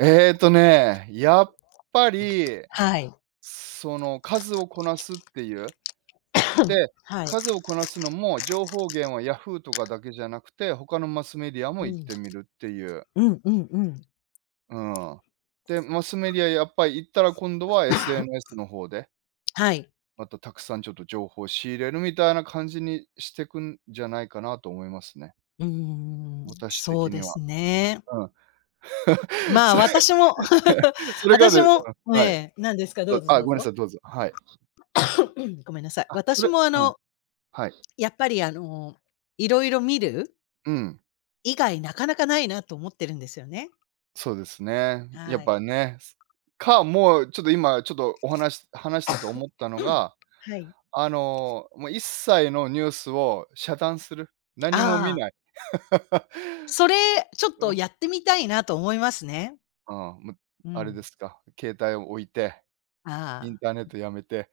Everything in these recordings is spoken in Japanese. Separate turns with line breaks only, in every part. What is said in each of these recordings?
ええっとね、やっぱり、
はい。
その数をこなすっていう。で、
はい。
数をこなすのも、情報源はヤフーとかだけじゃなくて、他のマスメディアも
う
行っ
ん。
てみるっていう。
うんうんうん。
うーん。で、マスメディア、やっぱり行ったら、今度は SNS の方で。
はい。
また、沢山ちょっと情報を仕入れる、みたいな感じにしてくんじゃないかなと思いますね。
うーん、
私
そう
的に
で
は。
すね。
うん。
まあ、
それ
私も
それが
私
でうん、
もえ
はい。
え、何ですか？どうぞ
あ、
どう
ごめんな
ぞ。
さい、どうぞ。はい。
ごめんなさい、
あ、そ
私
れ
も、あ
うん。
の
はい。
やっぱり、あの、色々見る
うん。
以外、中々無いな、と思ってるんですよね。
そうですね。や
は
っ
い。
ぱね、か、もうちょっと、今ちょっと、お話し話してて思ったの が、
はい。
あの、もう、一切のニュースを遮断する、何も見
ああ。
ない。
それ、ちょっと やってみたいな、と思いますね。
あ、も、
う
あれ
ん。
ですか、携帯を置いて、イン
あ
ターネッ
あ。
ト、やめて。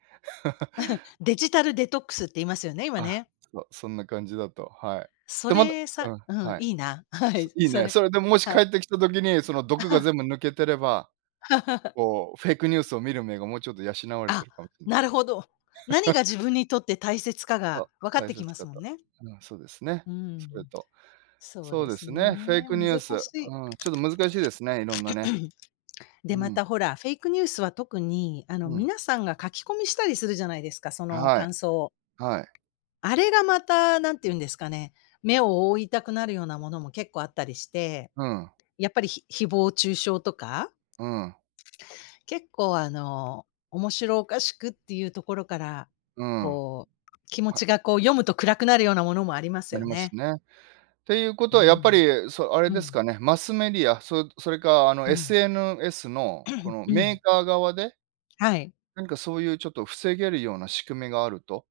デジタルデトックスって言いますよね？今
あ、
ね。
そう、そんな感じだと。はい、
そ
でまど
れ
う
さ
ん、
うん、
はい、
いいな、はい、
いい
そ
ね。
れ、
それで、もし帰
はい。
って来た時に、その毒が 全部抜けてれば、こう、フェイクニュースを見る目が、もうちょっと養われて
あ、
るかもしれな
な
い。
るほど、何が 自分にとって大切かが、
そ、
分かっ
大
てき
切
ます
か
もん
と。
ね。
うん、そうですね。
うーん。
それと、
そう
そう
で
で
す
すね、フェイ
ね、
クニュース。
難しい。
うん、ちょっと難しいですね、色んなね、うー
で、ま
ん。
た、ほら、フェイクニュースは、特に、あの
うん。
皆さんが、書き込みしたりするじゃないですか、その
はい。
感想を。
はい。
あれがまた、何て言うんですかね、目を覆いたくなるようなものも、結構あったりして。
うん。
やっぱり、ひ誹謗中傷とか。
うん。
結構、あの、面白おかしくっていうところから、
うん。
こう、気持
は
ちがこう、読むと暗くなるようなものもあります
あり
よ
ます
ね。
ね。って言う
う
事
ー
は、やっぱ
ん。
りそあれ
う
です
ん。
かね、マスメディア、そそれか、あの、
うん。
SNS の、この
う
メー
ん。
カー側で
はい。
何か、そういう、ちょっと防げるような仕組みがあると